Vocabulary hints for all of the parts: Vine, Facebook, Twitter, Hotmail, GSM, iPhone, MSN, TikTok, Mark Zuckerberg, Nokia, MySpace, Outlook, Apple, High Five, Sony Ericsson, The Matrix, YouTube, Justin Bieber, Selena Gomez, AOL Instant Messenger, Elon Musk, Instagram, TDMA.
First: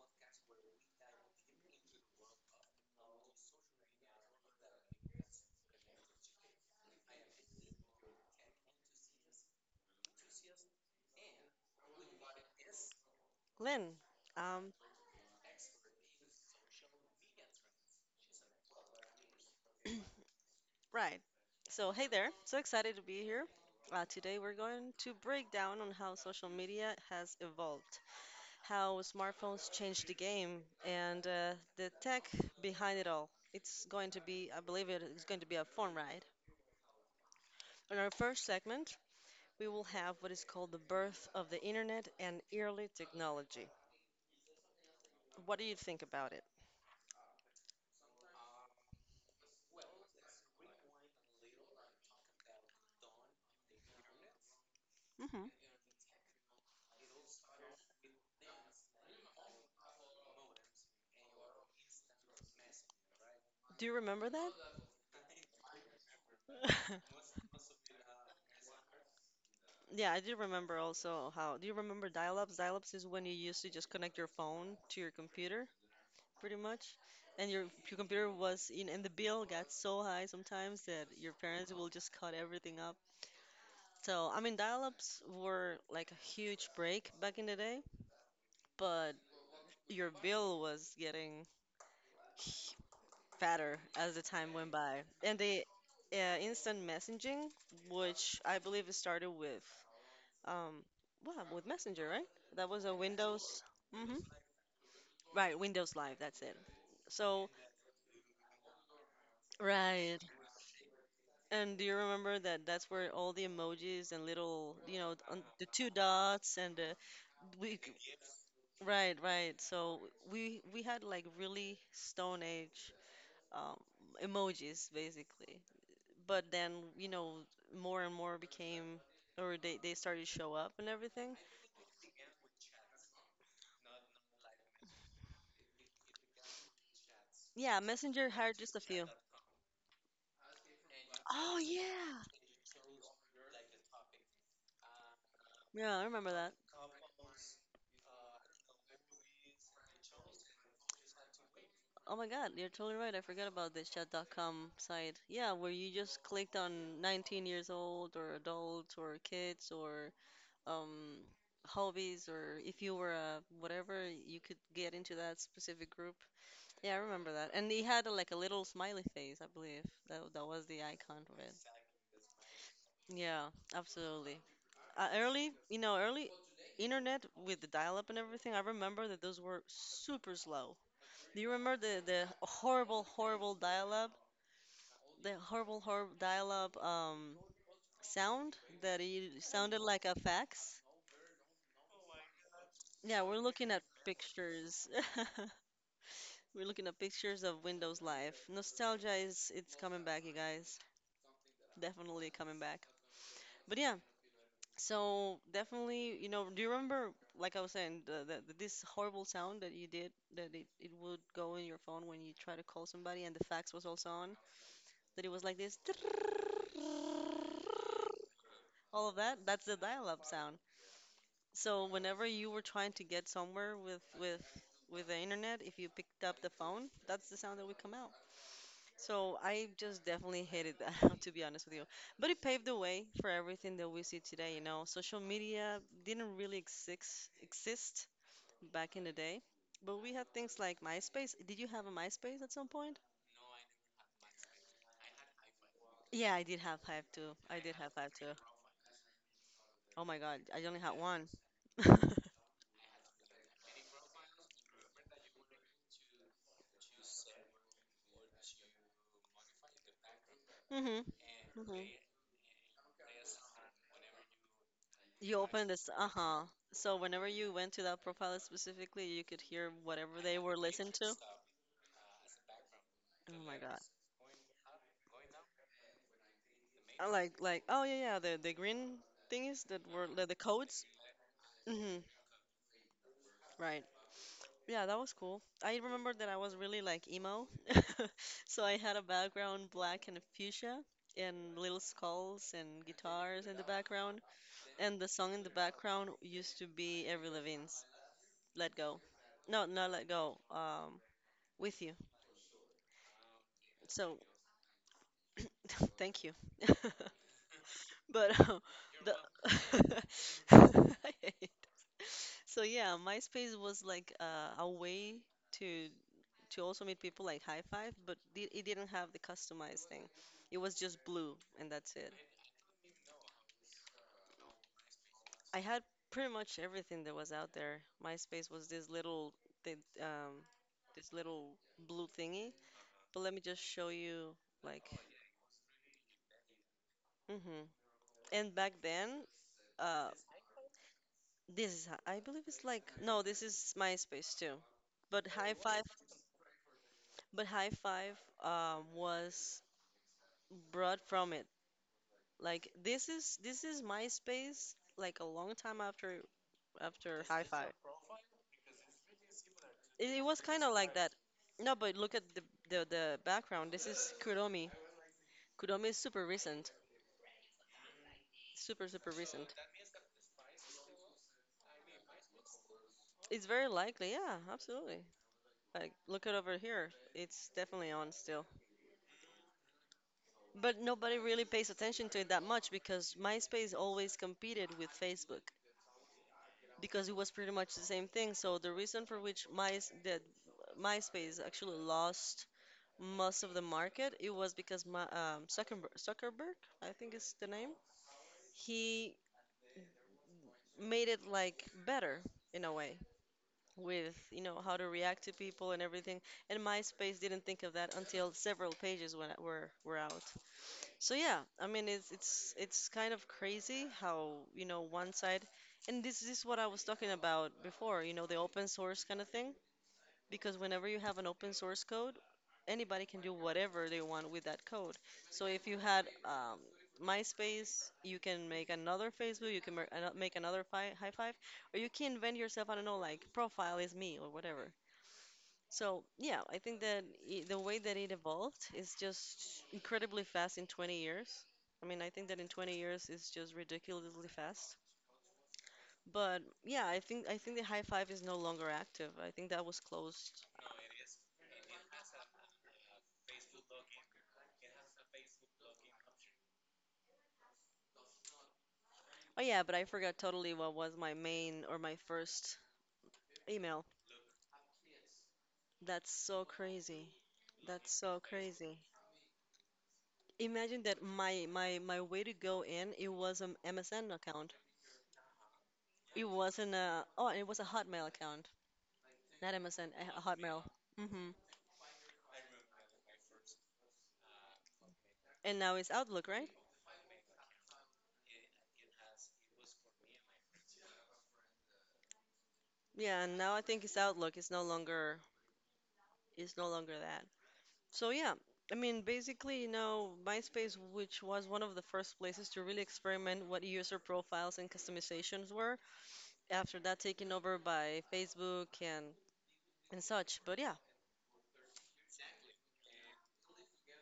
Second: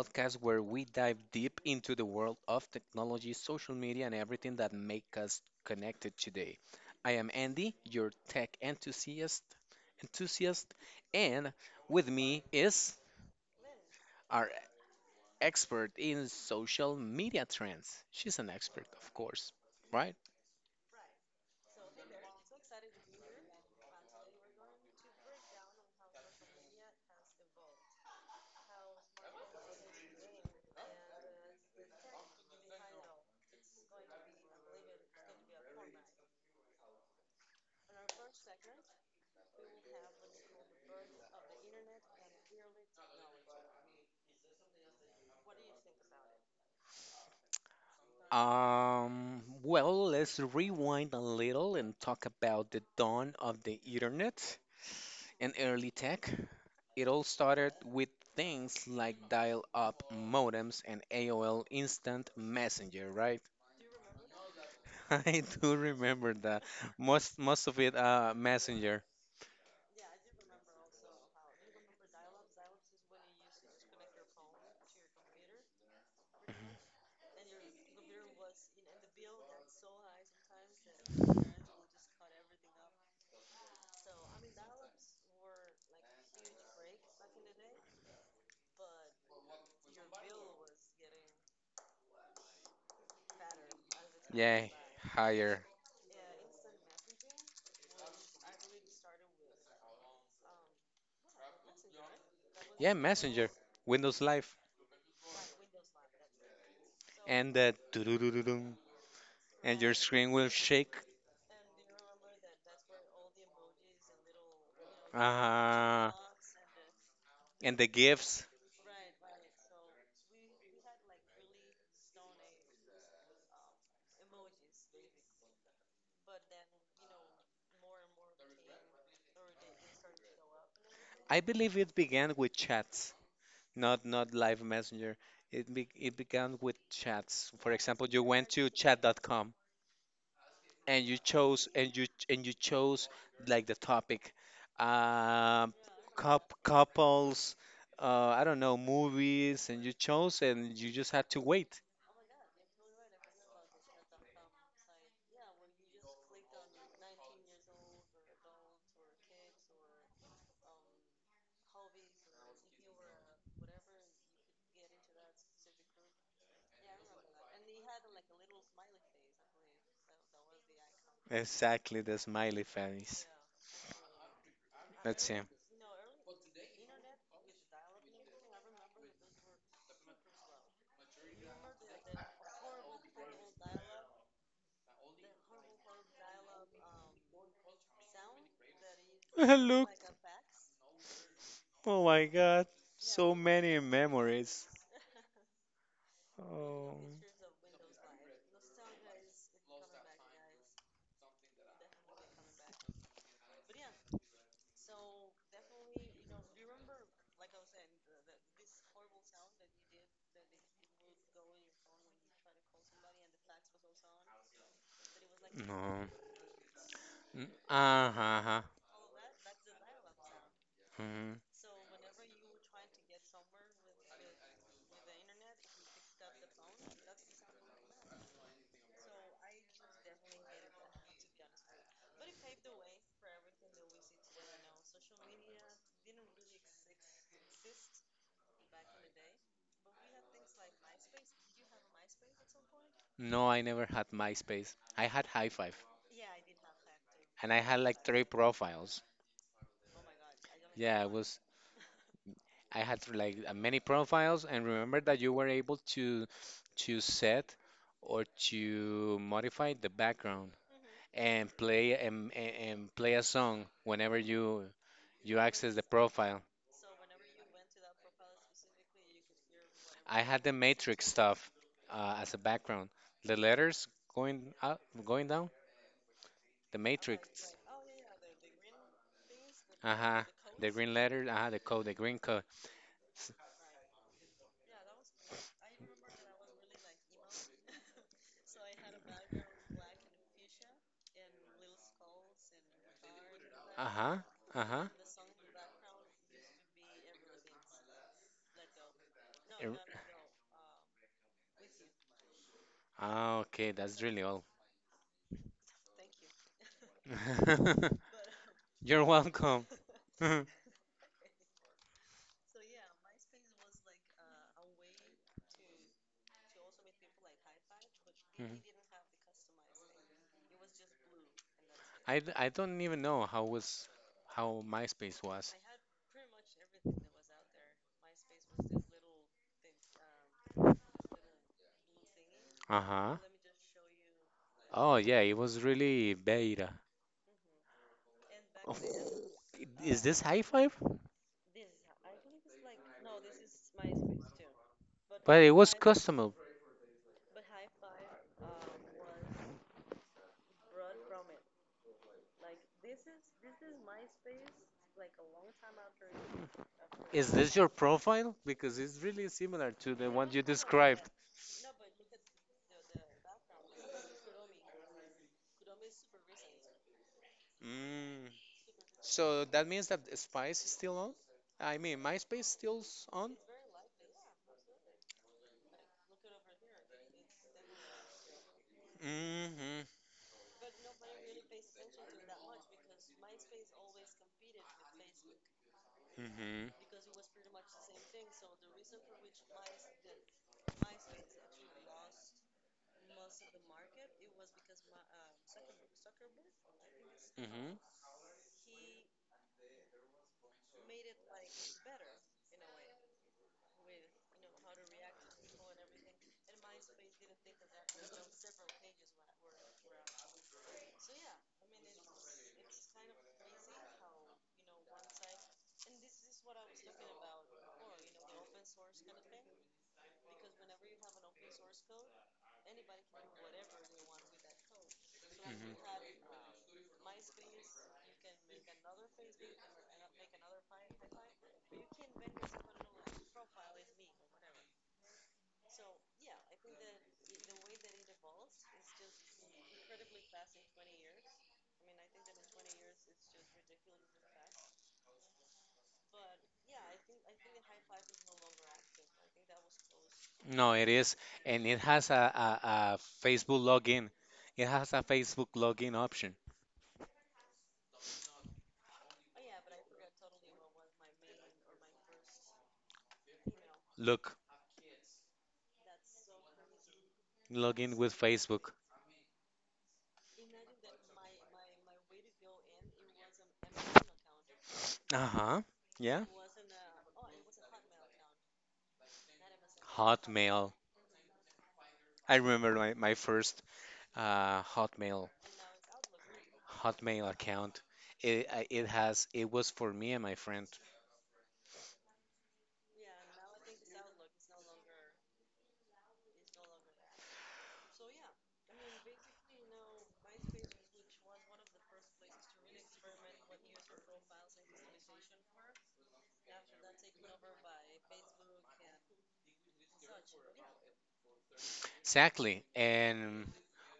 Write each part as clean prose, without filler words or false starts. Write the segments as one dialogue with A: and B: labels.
A: podcast where we dive deep into the world of technology, social media, and everything that make us connected today. I am Andy, your tech enthusiast, and with me is
B: Lynn,
A: our
B: um,
A: expert in social media trends. She's an expert, of course, right?
B: right. So, hey there. So excited to be here. Today we're going to break down on how social media has evolved, how smartphones changed the game, and the tech behind it all. It's going to be, I believe it is going to be a fun ride. In our first segment, we will have what is called the birth of the internet and early technology. What do you think about it?
A: Well, let's rewind a little and talk about the dawn of the internet
B: hmm
A: and early tech. It all started with things like dial up modems and AOL Instant Messenger, right?
B: Do you remember that?
A: I do remember that. Most of it Messenger.
B: Yeah, I do remember also how. Do you remember dial-ups? Dial-ups is when you used to just connect your phone to your computer, pretty
A: Mhm.
B: much. And your computer was in, and the bill got so high sometimes that your parents will just cut everything up. So, I mean, dial-ups were like a huge break back in the day, but your bill was getting fatter as the time
A: Yeah,
B: went by. And
A: higher.
B: the instant messaging, which I believe it started with Um, well, with Messenger, right? That was a
A: Yeah, Messenger,
B: Windows. hmm
A: Windows Live.
B: Right, Windows Live, that's it. So,
A: And the doo-doo-doo-doo-doo, and your
B: right.
A: screen will shake.
B: And do you remember that that's where all the emojis and little, you know, on the two
A: Uh-huh.
B: dots and the
A: And
B: we
A: the gifts.
B: right, right. So we had like really stone age um, emojis basically. But then, you know, more and more became or they started to show up and everything.
A: I believe it began with chats. Not live messenger. It began with chats. For
B: Yeah,
A: example, you
B: Messenger
A: went
B: had
A: to
B: just a
A: chat
B: few.
A: dot com and you
B: Oh
A: chose and
B: yeah.
A: you chose like the topic, um,
B: Yeah, I remember that.
A: cup couples, uh, I don't know, movies, and you chose and you just had to wait.
B: Oh my God, you're totally right. I forgot about this chat.com site. Yeah, where you just clicked on 19 years old or adults or kids or um hobbies or if you were a whatever, you could get into that specific group. Yeah, I remember that. And he had a, like a little smiley face, I believe. That was the icon of it.
A: Exactly the smiley face.
B: Yeah, absolutely.
A: That's him.
B: Early, you know, early internet with the dial-up and everything, I remember that those were super slow. Do you remember the horrible, horrible dial-up, the horrible, horrible dial-up sound that it sounded
A: Look,
B: like a fax?
A: oh my God,
B: Yeah,
A: so
B: we're looking
A: many
B: at
A: memories.
B: pictures. We're looking at
A: Oh.
B: pictures of Windows Live. Nostalgia is it's coming back, you guys. Definitely coming back. But yeah, so definitely, you know, do you remember, like I was saying, this horrible sound that you did, that it would go in your phone when you try to call somebody and the fax was also on, that it was like this,
A: No. Uh-huh. Uh-huh.
B: all of that? That's the dial-up sound.
A: Mhm.
B: So whenever you were trying to get somewhere with the internet, if you picked up the phone, that's the sound that would come out. So I just definitely hated that, to be honest with you. But it paved the way for everything that we see today, you know. Social media didn't really exist back in the day, but we had things like MySpace. Did you have a MySpace at some point?
A: No, I never had MySpace. I had High Five,
B: Yeah, I did have Hive too.
A: and
B: I
A: I
B: did
A: had
B: have
A: like
B: Hive
A: three
B: too.
A: profiles.
B: Oh my God, I only had
A: Yeah, it
B: one.
A: was. I had like many profiles, and remember that you were able to set or to modify the background
B: hmm hmm
A: and play and play a song whenever
B: You
A: you
B: open
A: access the
B: this,
A: profile.
B: uh-huh. So whenever you went to that profile specifically, you could hear whatever
A: I
B: they
A: had the
B: were listening
A: matrix
B: to.
A: stuff as a background.
B: Oh
A: The
B: my God.
A: letters going up, going down. The
B: I
A: Matrix.
B: like oh yeah yeah the green thingies that were
A: Uh-huh.
B: the
A: The
B: codes.
A: green letter, uh-huh, the code, the
B: hmm
A: green code. S-
B: Right. Yeah, that was cool. I remember that I was really like emo, so I had a background black and fuchsia and little skulls and guitars in the
A: Uh-huh.
B: background,
A: Uh-huh.
B: and the song in the background used to be Avril Lavigne's "Let Go." No,
A: Er-
B: not "Let Go." With you.
A: Ah, okay, that's
B: So
A: really all.
B: thank you. But
A: You're welcome.
B: the So yeah, MySpace was like a way to to also meet people like high five, but
A: Mhm.
B: it didn't have the customized thing. It was just blue and that's it.
A: I don't even know how MySpace was.
B: I had pretty much everything that was out there. MySpace was this little thing, um, this little blue thingy.
A: Uh-huh.
B: But let me just show you like,
A: Oh yeah, it was really beta.
B: hmm and back
A: Oh,
B: then,
A: is
B: uh,
A: this high five?
B: this is I believe it's like no, this is MySpace too. But
A: But
B: high
A: it was
B: five,
A: custom.
B: but high five was brought from it. Like this is MySpace like a long time after after
A: Is this
B: Hi-Fi.
A: your profile? Because it's really similar to
B: It,
A: the
B: it
A: one
B: was
A: you
B: kind of like that.
A: described.
B: No, but look at the background. This is Kudomi. Kudomi is super recent.
A: Mm.
B: Super super
A: So
B: recent.
A: that means that Spice is still on? I mean, MySpace still's on?
B: It's very likely. Yeah, absolutely. Like look at over here. It's definitely on still.
A: Mm-hmm.
B: But nobody really pays attention to it that much because MySpace always competed with Facebook,
A: Mm-hmm.
B: because it was pretty much the same thing. So the reason for which my that MySpace actually lost most of the market, it was because Zuckerberg, Zuckerberg, I think is the name,
A: Mm-hmm.
B: he made it like better in a way with you know how to react to people and everything. And MySpace didn't think of that until several pages when were out. So yeah, I mean it's kind of crazy how you know one side and this is what I was talking about before, you know, the open source kind of thing. Because whenever you have an open source code, anybody can do whatever they want with that code. So if
A: Mm-hmm.
B: you had MySpace, you can make another Facebook, you can make another High Five, or you can invent yourself. I don't know, like profile is me or whatever. So yeah, I think that I the way that it evolved is just incredibly fast in 20 years. I mean, I think that in 20 years it's just ridiculously fast. But yeah, I think the High Five is no longer active. I think that was closed.
A: No, it is, and it has a Facebook login. It has a Facebook login option.
B: Oh yeah, but I forgot totally what was my main or my first email.
A: Look,
B: That's so crazy. That's
A: login with
B: so
A: Facebook.
B: crazy. Imagine that my way to go in, it was an MSN account.
A: Uh-huh.
B: It
A: Yeah.
B: wasn't a oh, it was a Hotmail account, not MSN, a Hotmail.
A: Hotmail.
B: hmm
A: I remember my first uh, Hotmail
B: And now it's Outlook, right?
A: Hotmail account. It, I- it has it was for me and my friend.
B: Yeah, and now I think it's Outlook. It's no longer that. So yeah, I mean, basically, you know, MySpace, which was one of the first places to really experiment what user profiles and customizations were, after that taken over by Facebook and such. But yeah,
A: Exactly. And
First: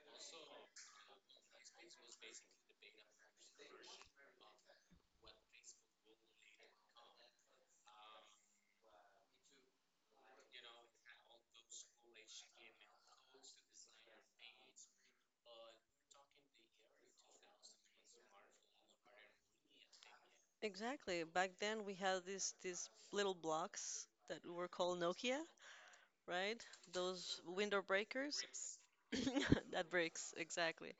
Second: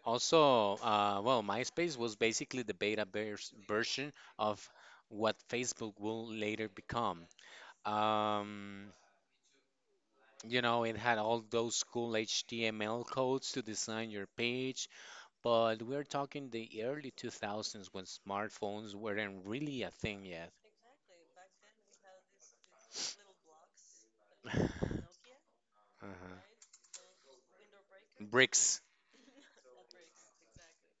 A: also, well, MySpace was basically the beta version of what Facebook will later become. Um, it had all those cool HTML codes to design your page, but we're talking the early 2000s when smartphones weren't really a thing yet.
B: exactly. Back then we had these little blocks that were called Nokia,
A: Uh-huh.
B: right? Those window breakers.
A: Bricks.
B: That breaks, exactly.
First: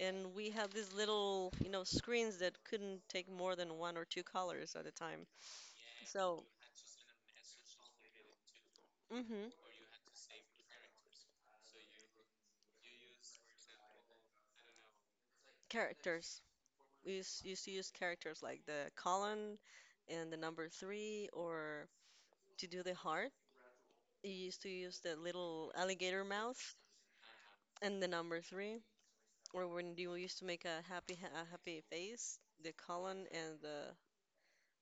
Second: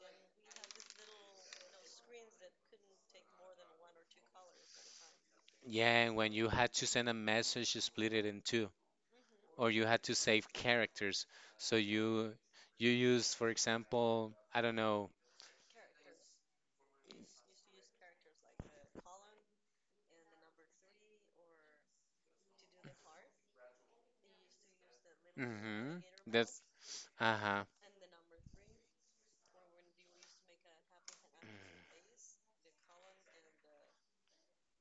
B: And we had these little, you know, screens that couldn't take more than one or two colors at a time.
A: Yeah, and when
B: So,
A: you had to send a message, you split it in two,
B: mm-hmm,
A: or you had to save characters. So you use, for example, I don't know.
B: characters. Used to use characters like the colon and the number three, or to do the heart. You used to use the little
A: Mm-hmm.
B: alligator
A: That's
B: mouth
A: uh-huh.
B: and the number three, or when you used to make a happy face, the colon and the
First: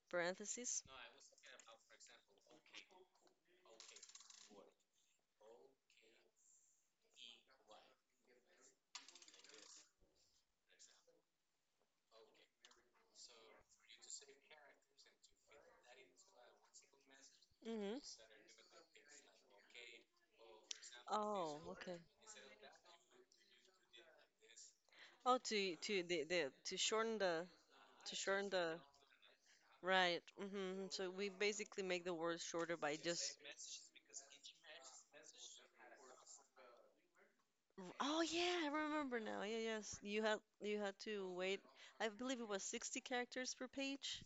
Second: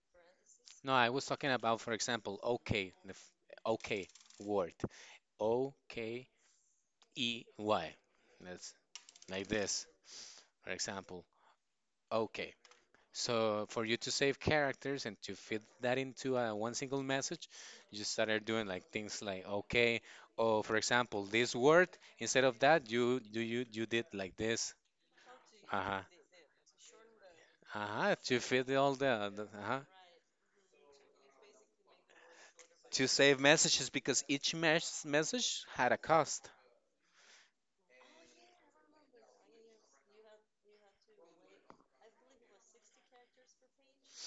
B: parentheses.
A: No, I was talking about, for example, okay, the okay word, OKEY. That's like this, for example, okay. So for you to save characters and to fit that into one single message, you
B: hmm
A: just started doing like things like okay, oh for example, this
B: Oh,
A: word
B: okay.
A: instead of that, you did like this.
B: Oh,
A: Uh-huh.
B: to the to shorten the
A: Uh-huh.
B: to
A: To
B: shorten
A: fit
B: the
A: all the. Uh-huh.
B: right. So we basically make the words shorter by
A: To
B: just
A: save messages because each message had a cost.
B: oh yeah, I remember now. Yeah, yes. You had to wait. I believe it was 60 characters per page.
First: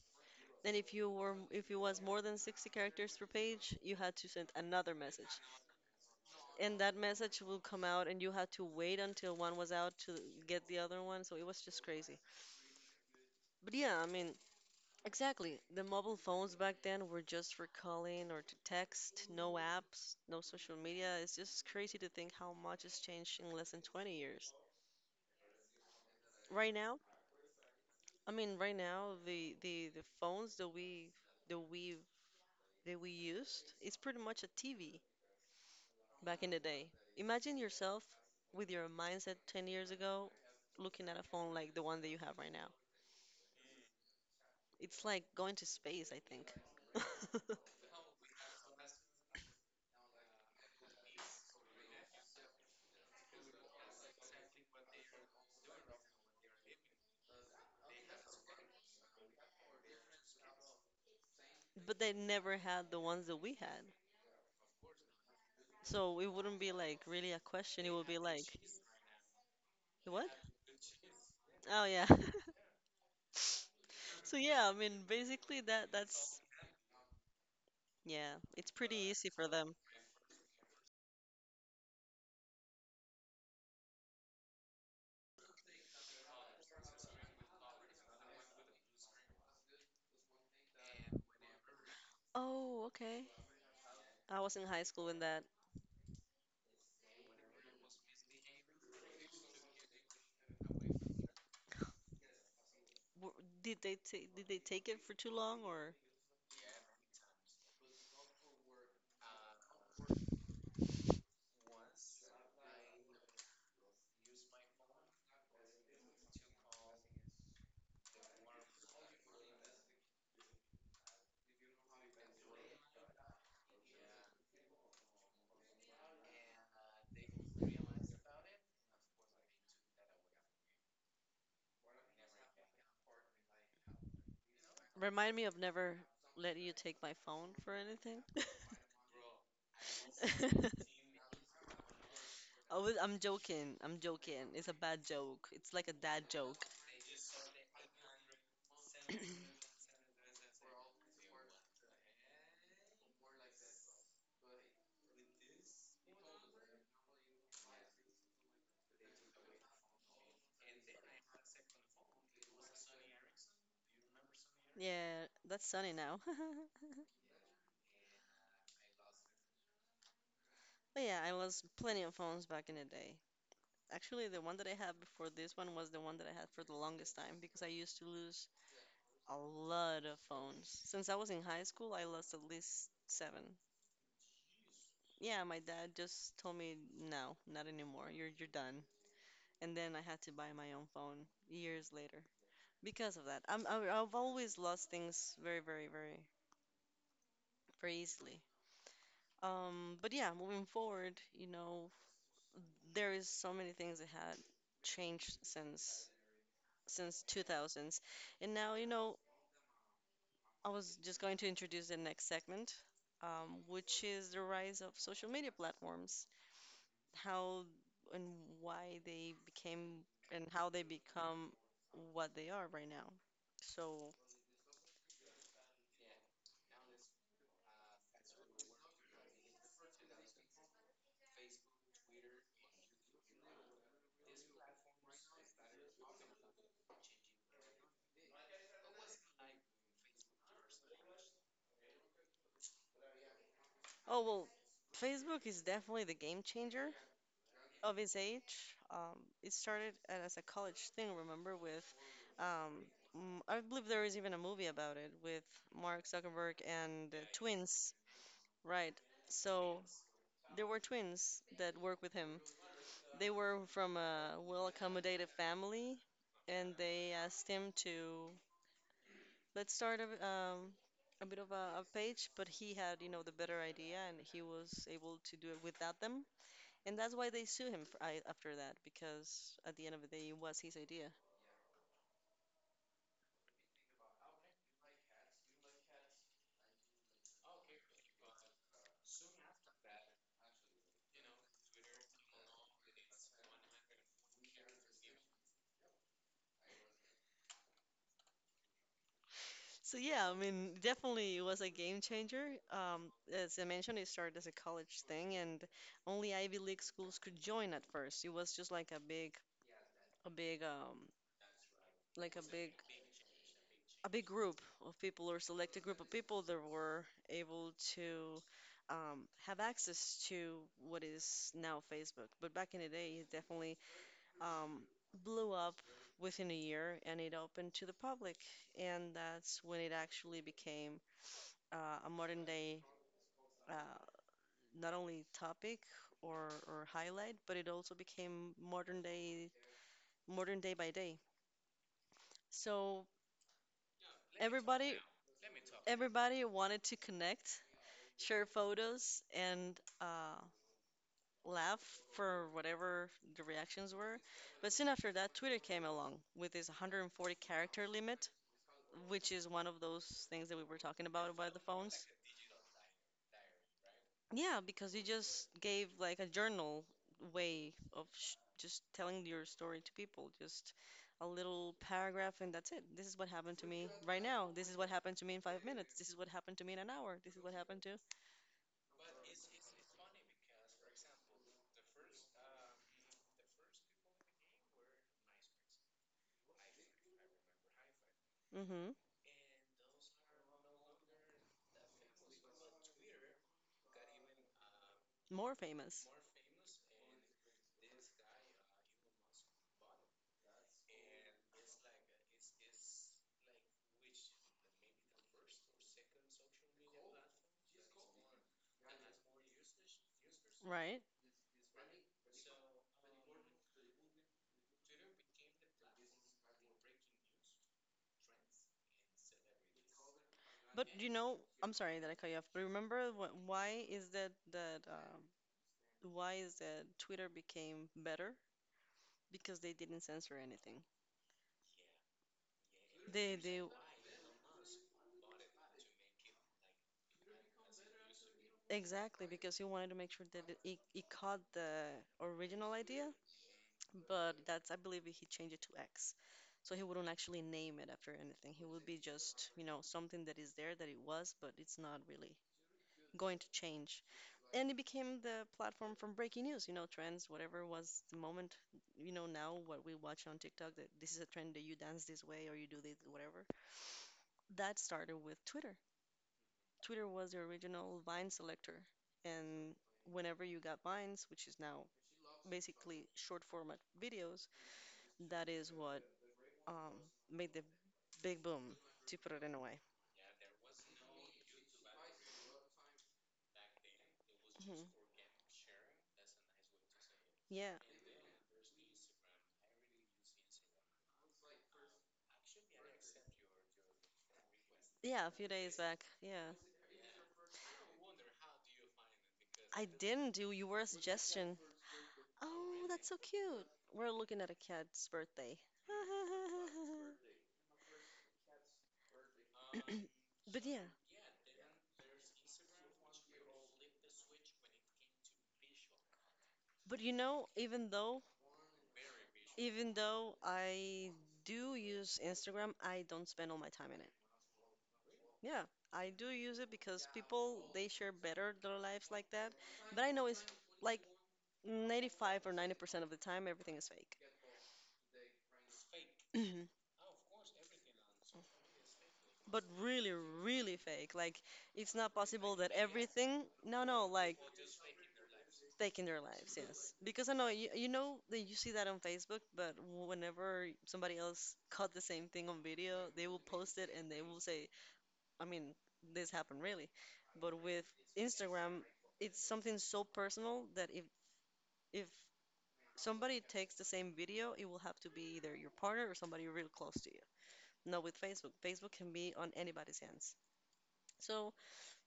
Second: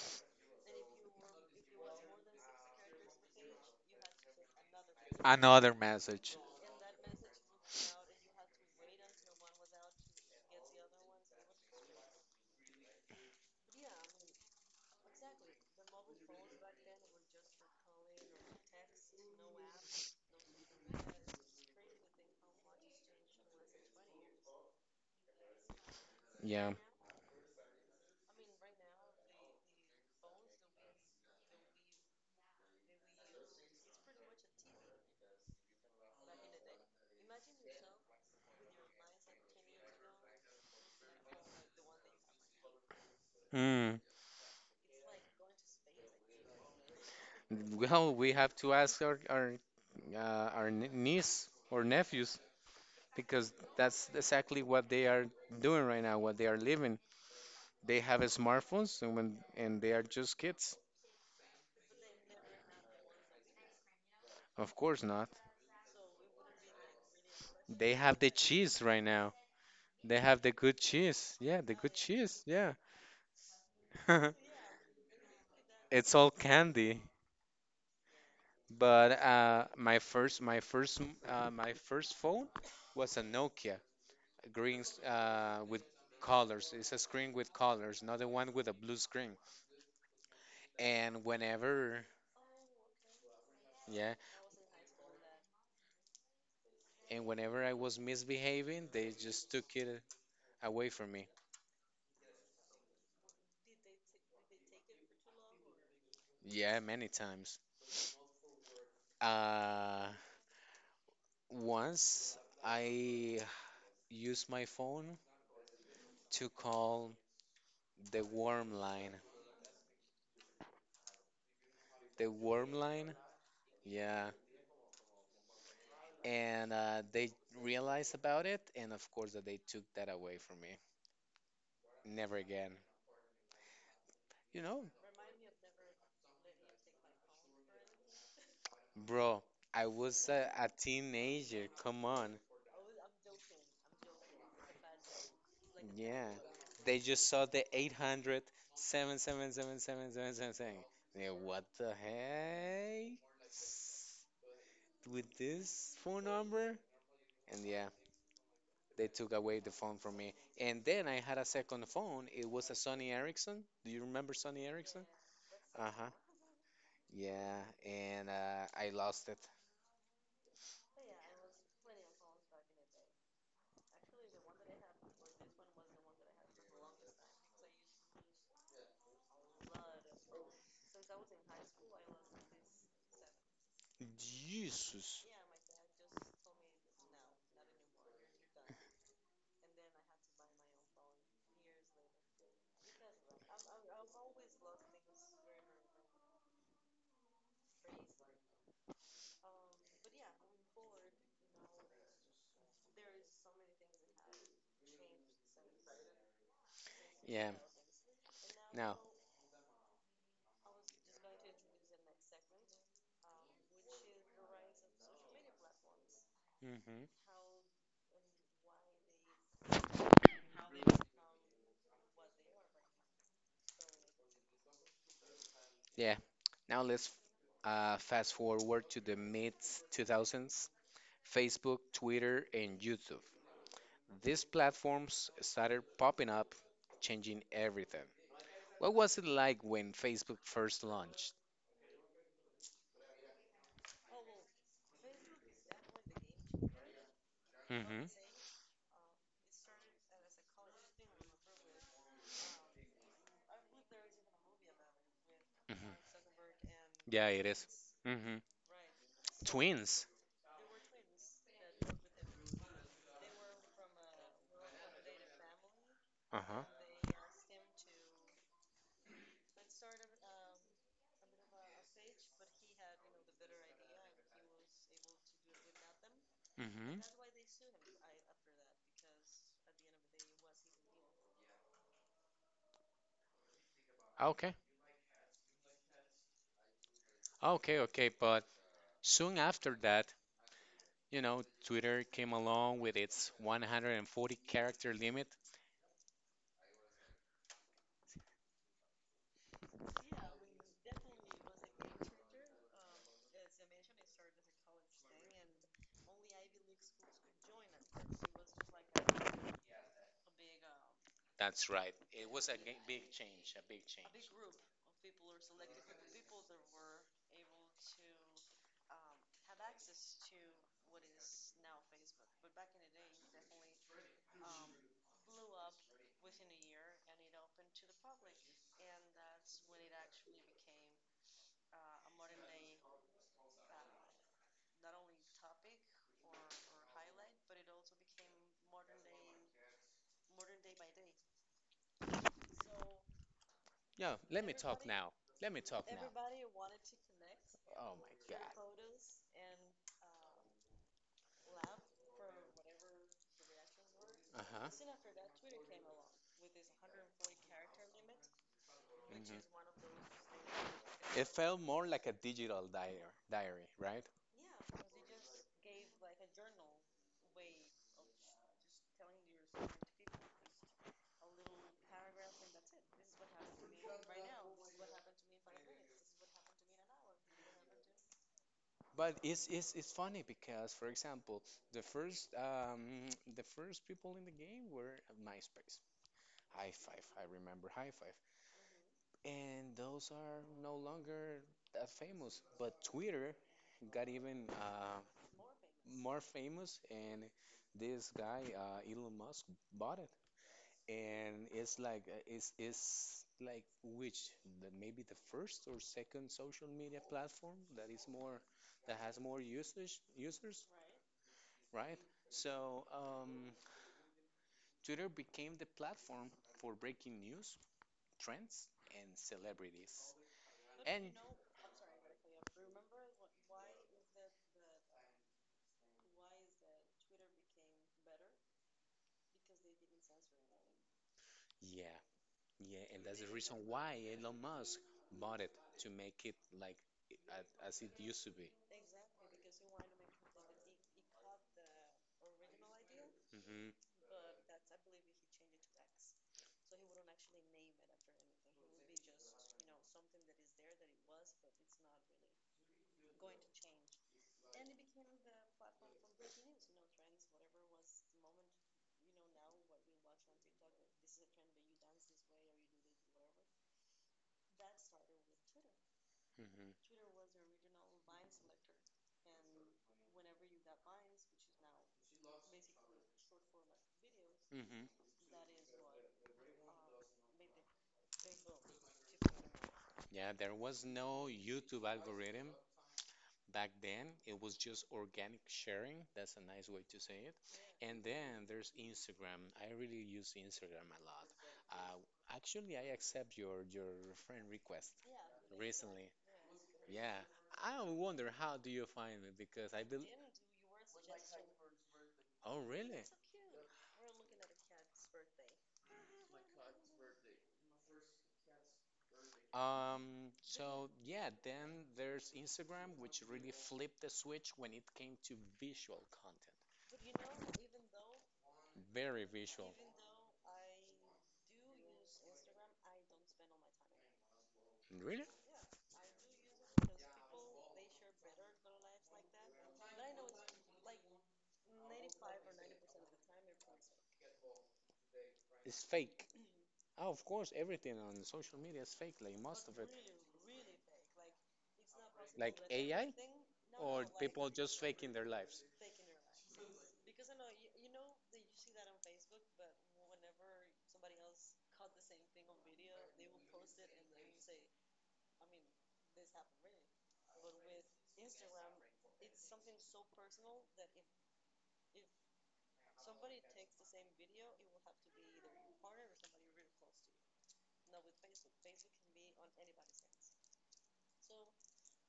B: And if you were if it was more than 60 characters per page, you had to send another message.
A: Another message.
B: And that message will come out and you had to wait until one was out to get the other one. So it was just crazy. But yeah, I mean, exactly. The mobile phones back then were just for calling or to text, no apps, no social media. It's just crazy to think how much has changed in less than 20 years.
A: Yeah.
B: Right now, I mean, right now the phones that we that we that we used is pretty much a TV back in the day. Imagine yourself with your mindset 10 years ago looking at a phone like the one that you have right now.
A: Mm.
B: It's like going to space, I think.
A: Well, we have to ask our niece or nephews because that's exactly what they are doing right now, what they are living. They have smartphones and they are just kids.
B: But they never had the ones that we had.
A: Of course not.
B: So it wouldn't be like really a question. It
A: They
B: would be
A: have the
B: like,
A: cheese right now. They
B: what?
A: have the good cheese. Yeah, the
B: Oh
A: good
B: yeah.
A: cheese. Yeah.
B: So yeah, I mean, basically that
A: It's all
B: that's
A: candy.
B: yeah, it's pretty
A: But
B: easy for them.
A: my first phone was a Nokia, a green with colors. It's a screen with colors, not the one with a blue screen. And whenever
B: Oh, okay.
A: Yeah,
B: I was in high school when that.
A: and whenever I was misbehaving, they just took it away from me.
B: W- Did they did they take it for too long or
A: Yeah, many times. Uh, Once I used my phone to call the worm line. The worm line, yeah. And they realized about it, and of course that they took that away from me. Never again. You know,
B: remind me of never let you take my phone for anything?
A: bro, I was a teenager. Come on.
B: I was, I'm joking. I'm joking. It's a bad joke. It's like a
A: Yeah,
B: dad joke.
A: they just saw the 800 7777777. Yeah, what the heck? With this phone number? And yeah, they took away the phone from me. And then I had a second phone. It was a Sony Ericsson. Do you remember Sony Ericsson?
B: Yeah, that's sunny
A: Uh-huh.
B: now.
A: Yeah, and I lost it.
B: But yeah, I was plenty of phones back in the day. Actually, the one that I had before this one was the one that I had for the longest time because I used to lose a lot of phones. Since I was in high school, I lost at least seven.
A: Jesus.
B: Yeah, my dad just told me, no, not anymore. You're done. And then I had to buy my own phone years later because of that. I've always lost things very easily. But yeah, moving forward, there is so many things that had changed since
A: Yeah.
B: 2000s and now, you
A: Now.
B: know, I was just going to introduce the next segment, which is the rise of social media platforms,
A: Hmm.
B: how and why they became and how they become what they are right now. So,
A: Yeah. Now let's fast forward to the mid 2000s. Facebook, Twitter, and YouTube. These platforms started popping up, changing everything. What was it like when Facebook first launched?
B: oh well, Facebook is definitely the game changer of
A: Hmm.
B: its age. It started as a college thing, remember, with um, I believe there is even a movie about it with
A: Hmm.
B: Mark Zuckerberg and the
A: Yeah, it is.
B: twins,
A: Mm-hmm.
B: right? So
A: Twins.
B: there were twins that worked with him. They were from a well-accommodated family,
A: Uh-huh.
B: and they asked him to let's start a bit of a page, but he had, you know, the better idea, and he was able to do it without them. And that's
A: Mm-hmm.
B: why they sue him for, I, after that, because at the end of the day, it was his idea.
A: Okay. Okay, okay. But soon after that, Twitter came along with its 140 character limit.
B: So yeah, I mean, definitely it was a game changer. As I mentioned, it started as a college thing, and only Ivy League schools could join at first. It was just like a big um,
A: That's right. It
B: a
A: was a
B: big,
A: big change, a big
B: a
A: change.
B: big group of people or select a group of people that were able to have access to what is now Facebook. But back in the day, it definitely um, blew up within a year and it opened to the public. And that's when it actually became a modern day, uh, not only topic or highlight, but it also became modern day by day. So
A: Yeah, let me talk
B: everybody
A: now. Let me talk now.
B: everybody wanted to connect,
A: Oh my God.
B: share photos, and uh, laugh for whatever the reactions were.
A: Uh-huh.
B: But soon after that, Twitter came along with this 140 character limit,
A: Mhm. things
B: which is one of those things that we were talking
A: that It
B: about
A: felt
B: the
A: more
B: phones.
A: like a digital diary, right?
B: Yeah, because you just gave like a journal way of sh just telling your story to people. Just a little paragraph, and that's it. This is what happened to me right now. This is what happened to me in 5 minutes. This is what happened to me in an hour. This is what happened to.
A: But it's funny because, for example, the first the first people in the game were MySpace. High Five. I remember High Five.
B: Mm-hmm.
A: And those are no longer that famous. But Twitter got even
B: More famous,
A: more famous, and this guy, Elon Musk, bought it. And it's like it's like maybe the first or second social media platform that has more usage users,
B: right?
A: right? So Twitter became the platform for breaking news, trends and celebrities.
B: But you
A: And
B: know, I'm sorry that I cut you off, but remember wh why is that that why is that Twitter became better? Because they didn't censor anything.
A: yeah, yeah, and that's the
B: They
A: reason
B: they
A: why Elon Musk bought it to make it like as it used to be.
B: Exactly, because he wanted to make sure that it caught the original idea,
A: Hmm.
B: but that's, I believe he changed it to X. So he wouldn't actually name it after anything. He would be just, you know, something that is there that it was, but it's not really going to change. And it became the platform from breaking news, you know, trends, whatever was the moment, you know, now what we watch on TikTok that this is a trend that you dance this way or you do this, whatever. That started with Twitter.
A: Hmm.
B: Twitter was the original Vine selector, and whenever you got Vines, which is now basically short format videos,
A: Hmm.
B: that is what um, made the big boom, to put it in a way.
A: Yeah, there was no YouTube algorithm back then. It was just
B: Mhm.
A: organic sharing. That's a nice way to say it.
B: Yeah,
A: And then there's Instagram. I really use Instagram a lot. Uh, actually, I accept your friend request
B: yeah, a few days back.
A: recently.
B: Yeah.
A: Yeah, I wonder how do you find it because I
B: I
A: believe.
B: didn't do, you were a suggestion.
A: Oh,
B: Oh,
A: really?
B: that's so cute. We're looking at a cat's birthday. But
A: So
B: yeah,
A: yeah, then there's Instagram, which really flipped the switch when it came to visual content.
B: but you know, even though
A: Very visual.
B: Even though I do use Instagram, I don't spend all my time in it.
A: Really?
B: Yeah, I do use it because people they share better their lives like that, but I know it's like 95 or 90% of the time everything is fake.
A: It's fake.
B: Mhm.
A: Oh, of course, everything on social media is fake, like
B: But
A: most of it.
B: really, really fake. Like it's not
A: Like
B: possible that
A: AI
B: everything. No,
A: or
B: no, like
A: people just faking their lives.
B: taking their lives, yes. Because I know you, you know that you see that on Facebook, but whenever somebody else caught the same thing on video, they will post it and they will say, I mean, this happened really. But with Instagram, it's something so personal that if somebody takes the same video, it will have to be either your partner or somebody real close to you. Not with Facebook. Facebook can be on anybody's hands. So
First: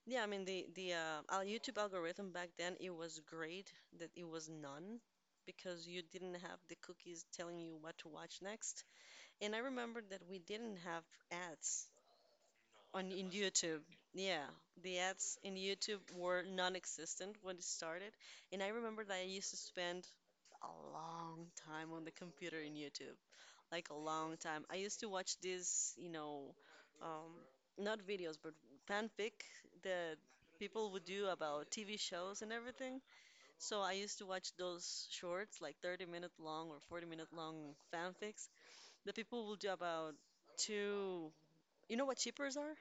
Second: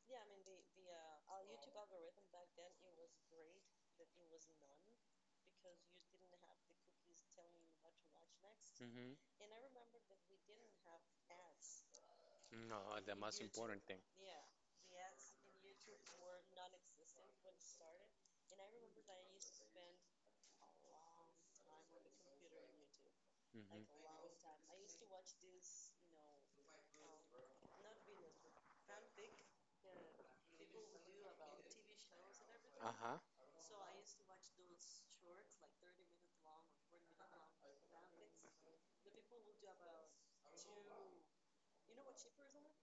B: yeah, I mean the our YouTube algorithm back then it was great that it was none because you didn't have the cookies telling you what to watch next.
A: Hmm.
B: And I remember that we didn't have ads
A: No,
B: on
A: the
B: in
A: most
B: YouTube.
A: important thing.
B: Yeah, the ads in YouTube were non-existent when it started, and I remember that I used to spend a long time on the computer in YouTube, like a
A: Hmm.
B: long time. I used to watch these, you know, um, not videos but fanfic that people would do about TV shows and everything.
A: Uh-huh.
B: So I used to watch those shorts, like 30-minute long or 40-minute long fanfics that people will do about two. You know what shippers are?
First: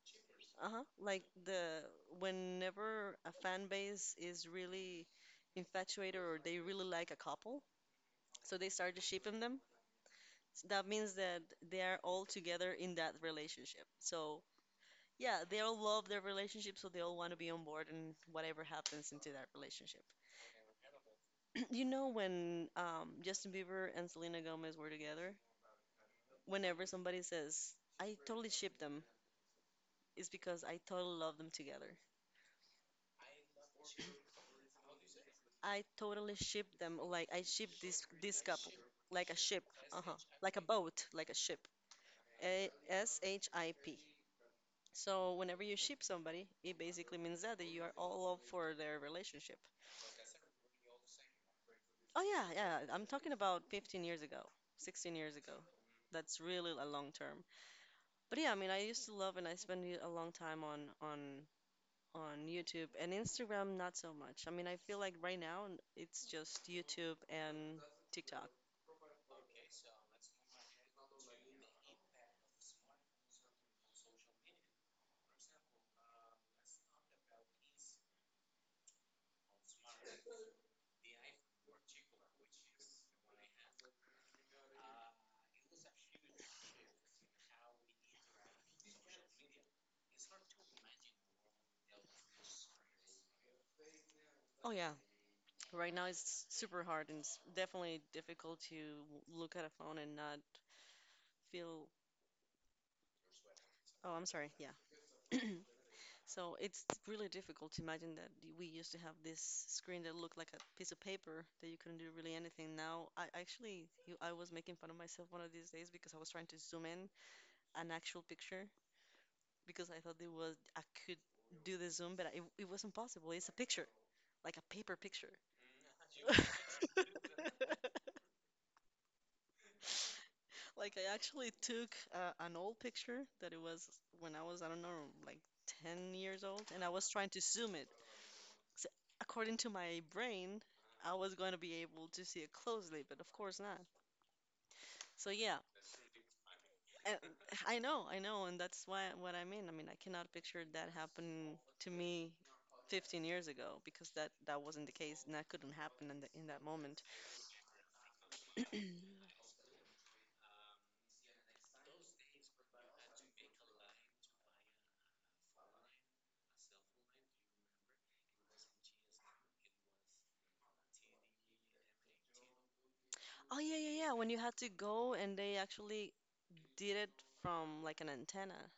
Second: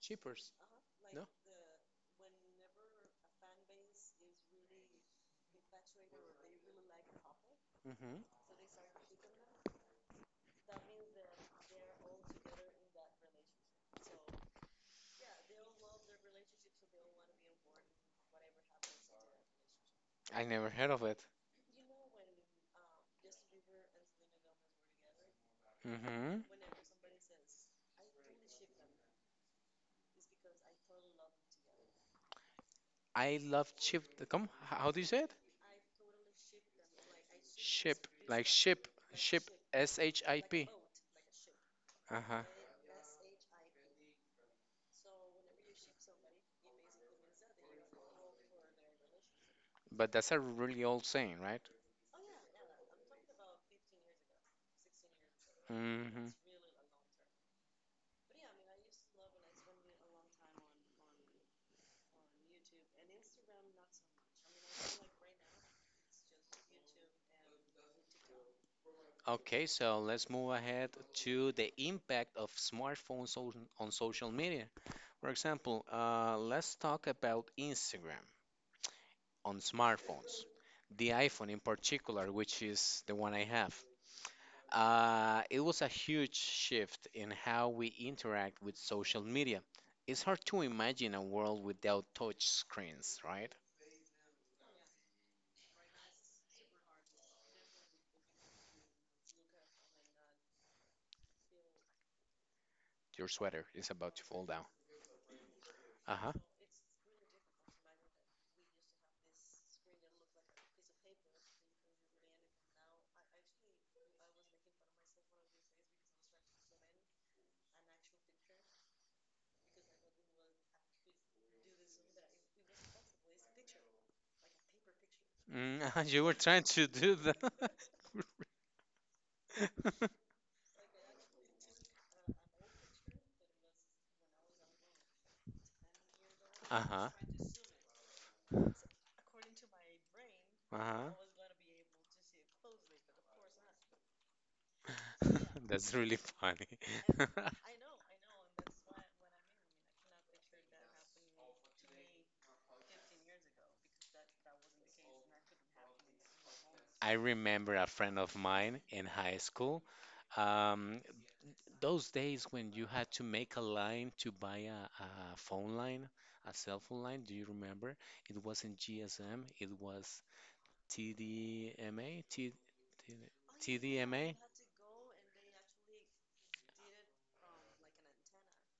A: Cheapers.
B: Uh-huh. Like
A: No?
B: the whenever a fan base is really infatuated or they really like a couple,
A: Hmm.
B: so they start to shipping them. So that means that they are all together in that relationship. So yeah, they all love their relationship, so they all want to be on board and whatever happens into that relationship.
A: I never heard of it.
B: You know when Justin Bieber and Selena Gomez were together,
A: Hmm.
B: whenever somebody says, "I totally ship them," it's because I totally love them together.
A: I love chip. Come, how do you say it?
B: I totally ship them. Like I ship this
A: Ship,
B: this
A: like
B: couple,
A: ship,
B: like a
A: ship,
B: ship,
A: S
B: uh-huh,
A: H I
B: like a
A: P.
B: boat, like a ship.
A: Uh-huh.
B: A SHIP. So whenever you ship somebody, it basically means that you are all up for their relationship.
A: But that's a really old saying, right?
B: Oh yeah, yeah. I'm talking about 15 years ago, 16 years ago.
A: Hmm.
B: That's really a long term. But yeah, I mean, I used to love and I spent a long time on on YouTube and Instagram, not so much. I mean, I feel like right now it's just YouTube and TikTok.
A: Okay, so let's move ahead to the impact of smartphones on social media. For example, let's talk about Instagram on smartphones, the iPhone in particular, which is the one I have. It was a huge shift in how we interact with social media. It's hard to imagine a world without touch screens, right?
B: Oh yeah, right now it's super hard and it's definitely difficult to look at a phone and not feel.
A: Your sweater is
B: Oh,
A: about to
B: I'm
A: fall
B: sorry.
A: down.
B: Yeah.
A: Uh-huh.
B: So it's really difficult to imagine that we used to have this screen that looked like a piece of paper that you couldn't do really anything. Now, I actually, I was making fun of myself one of these days because I was trying to zoom in an actual picture because I thought it was I could do the zoom, but it wasn't possible. It's a picture, like a paper picture.
A: Mm, you were trying to do that.
B: Like I actually took an old picture that it was when I was, I don't know, like 10 years old, and I was
A: Uh-huh.
B: trying to zoom it. So according to my brain,
A: Uh-huh.
B: I was going to be able to see it closely, but of course not. So yeah,
A: That's really funny.
B: and I know, and that's why what I mean. I mean, I cannot picture that happening to me 15 years ago because that wasn't the case, and that couldn't happen in that moment.
A: I remember a friend of mine in high school. Um, those days when you had to make a line to buy a phone line, a cell phone line, do you remember? It wasn't GSM, it was TDMA,
B: Oh yeah, yeah, yeah. When
A: TDMA.
B: you had to go and they actually did it from like an antenna.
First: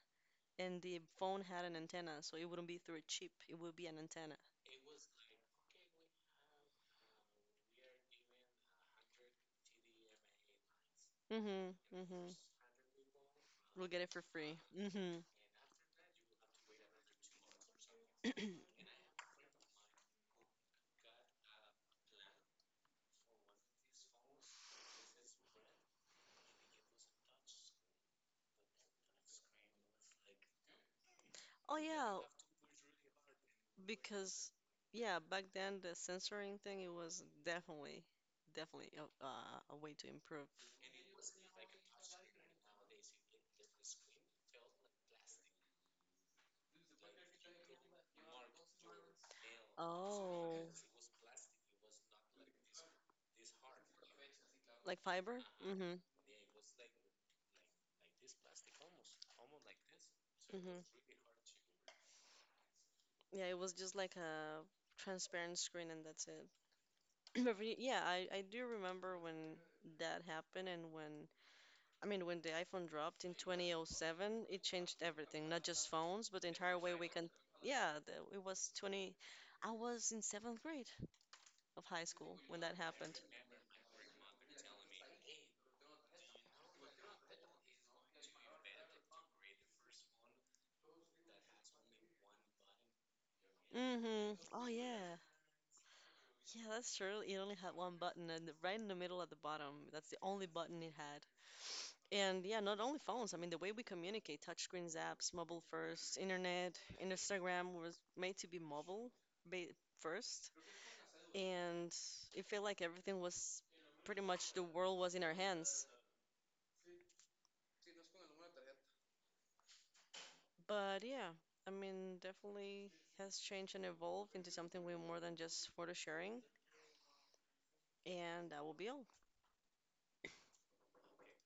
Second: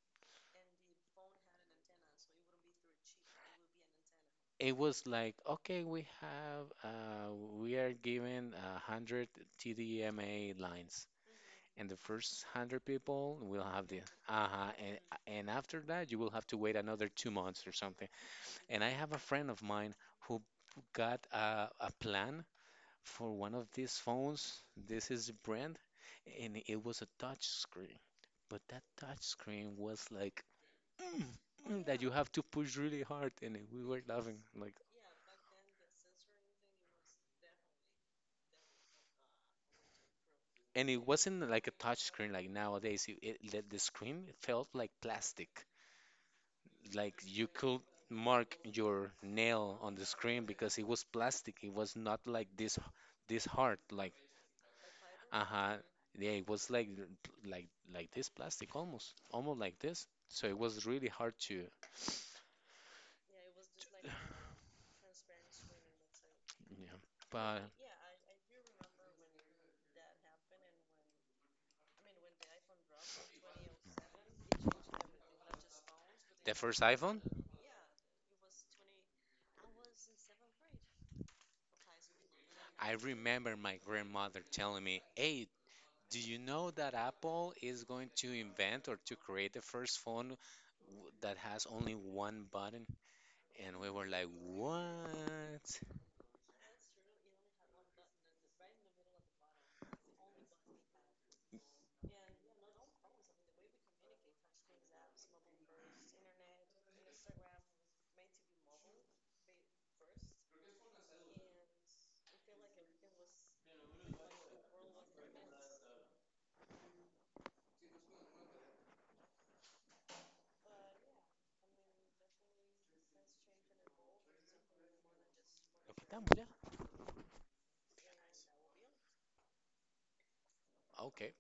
B: And the phone had an antenna, so it wouldn't be through a chip. It would be an antenna.
A: It was like, okay, we have, we are given 100 TDMA lines.
B: Mm-hmm.
A: And the
B: Mm-hmm.
A: first 100 people will
B: We'll
A: have
B: get
A: the.
B: it for free.
A: Uh-huh. and
B: Mm-hmm.
A: and after that you will have to wait another 2 months or something. And I have a friend of mine who got a plan for one of these phones. This is the brand, and it was a touch screen, but that touch screen was like mm,
B: Oh
A: that you
B: yeah,
A: have to push really hard, and we were laughing
B: because
A: like.
B: yeah, back then the censoring thing it was definitely definitely a way to improve.
A: And it wasn't like a touch screen like nowadays. The screen felt like plastic, like you could mark your nail on the screen
B: Oh,
A: because it was plastic. It was not like this hard like
B: like fiber?
A: uh-huh.
B: Mm-hmm.
A: Yeah, it was like like this plastic almost like this. So it
B: Mm-hmm.
A: was really hard to
B: Yeah, it was just like a transparent screen and that's it.
A: yeah. But
B: Every, yeah, I do remember when that happened and when, I mean, when the iPhone dropped in 2007, it changed everything, not just phones, but the
A: the
B: entire
A: first
B: way we
A: iPhone,
B: can, yeah, the, it was 20, I was in seventh grade of high school when that
A: I
B: happened.
A: remember my grandmother telling me, "Hey, do you know that Apple is going to invent or to create the first phone that has only one button, and we were like,
B: Mm-hmm. Oh, yeah.
A: "What?
B: Yeah, that's true. It only had one button and right in the middle at the bottom, that's the only button it had. And yeah, not only phones. I mean, the way we communicate, touchscreens, apps, mobile first, internet, Instagram was made to be mobile first. And it felt like everything was pretty much the world was in our hands. But yeah, I mean, definitely has changed and evolved into something way more than just photo
A: ¿Lo quitamos
B: sharing.
A: ya?
B: And that will be all.
A: Ah, Ok.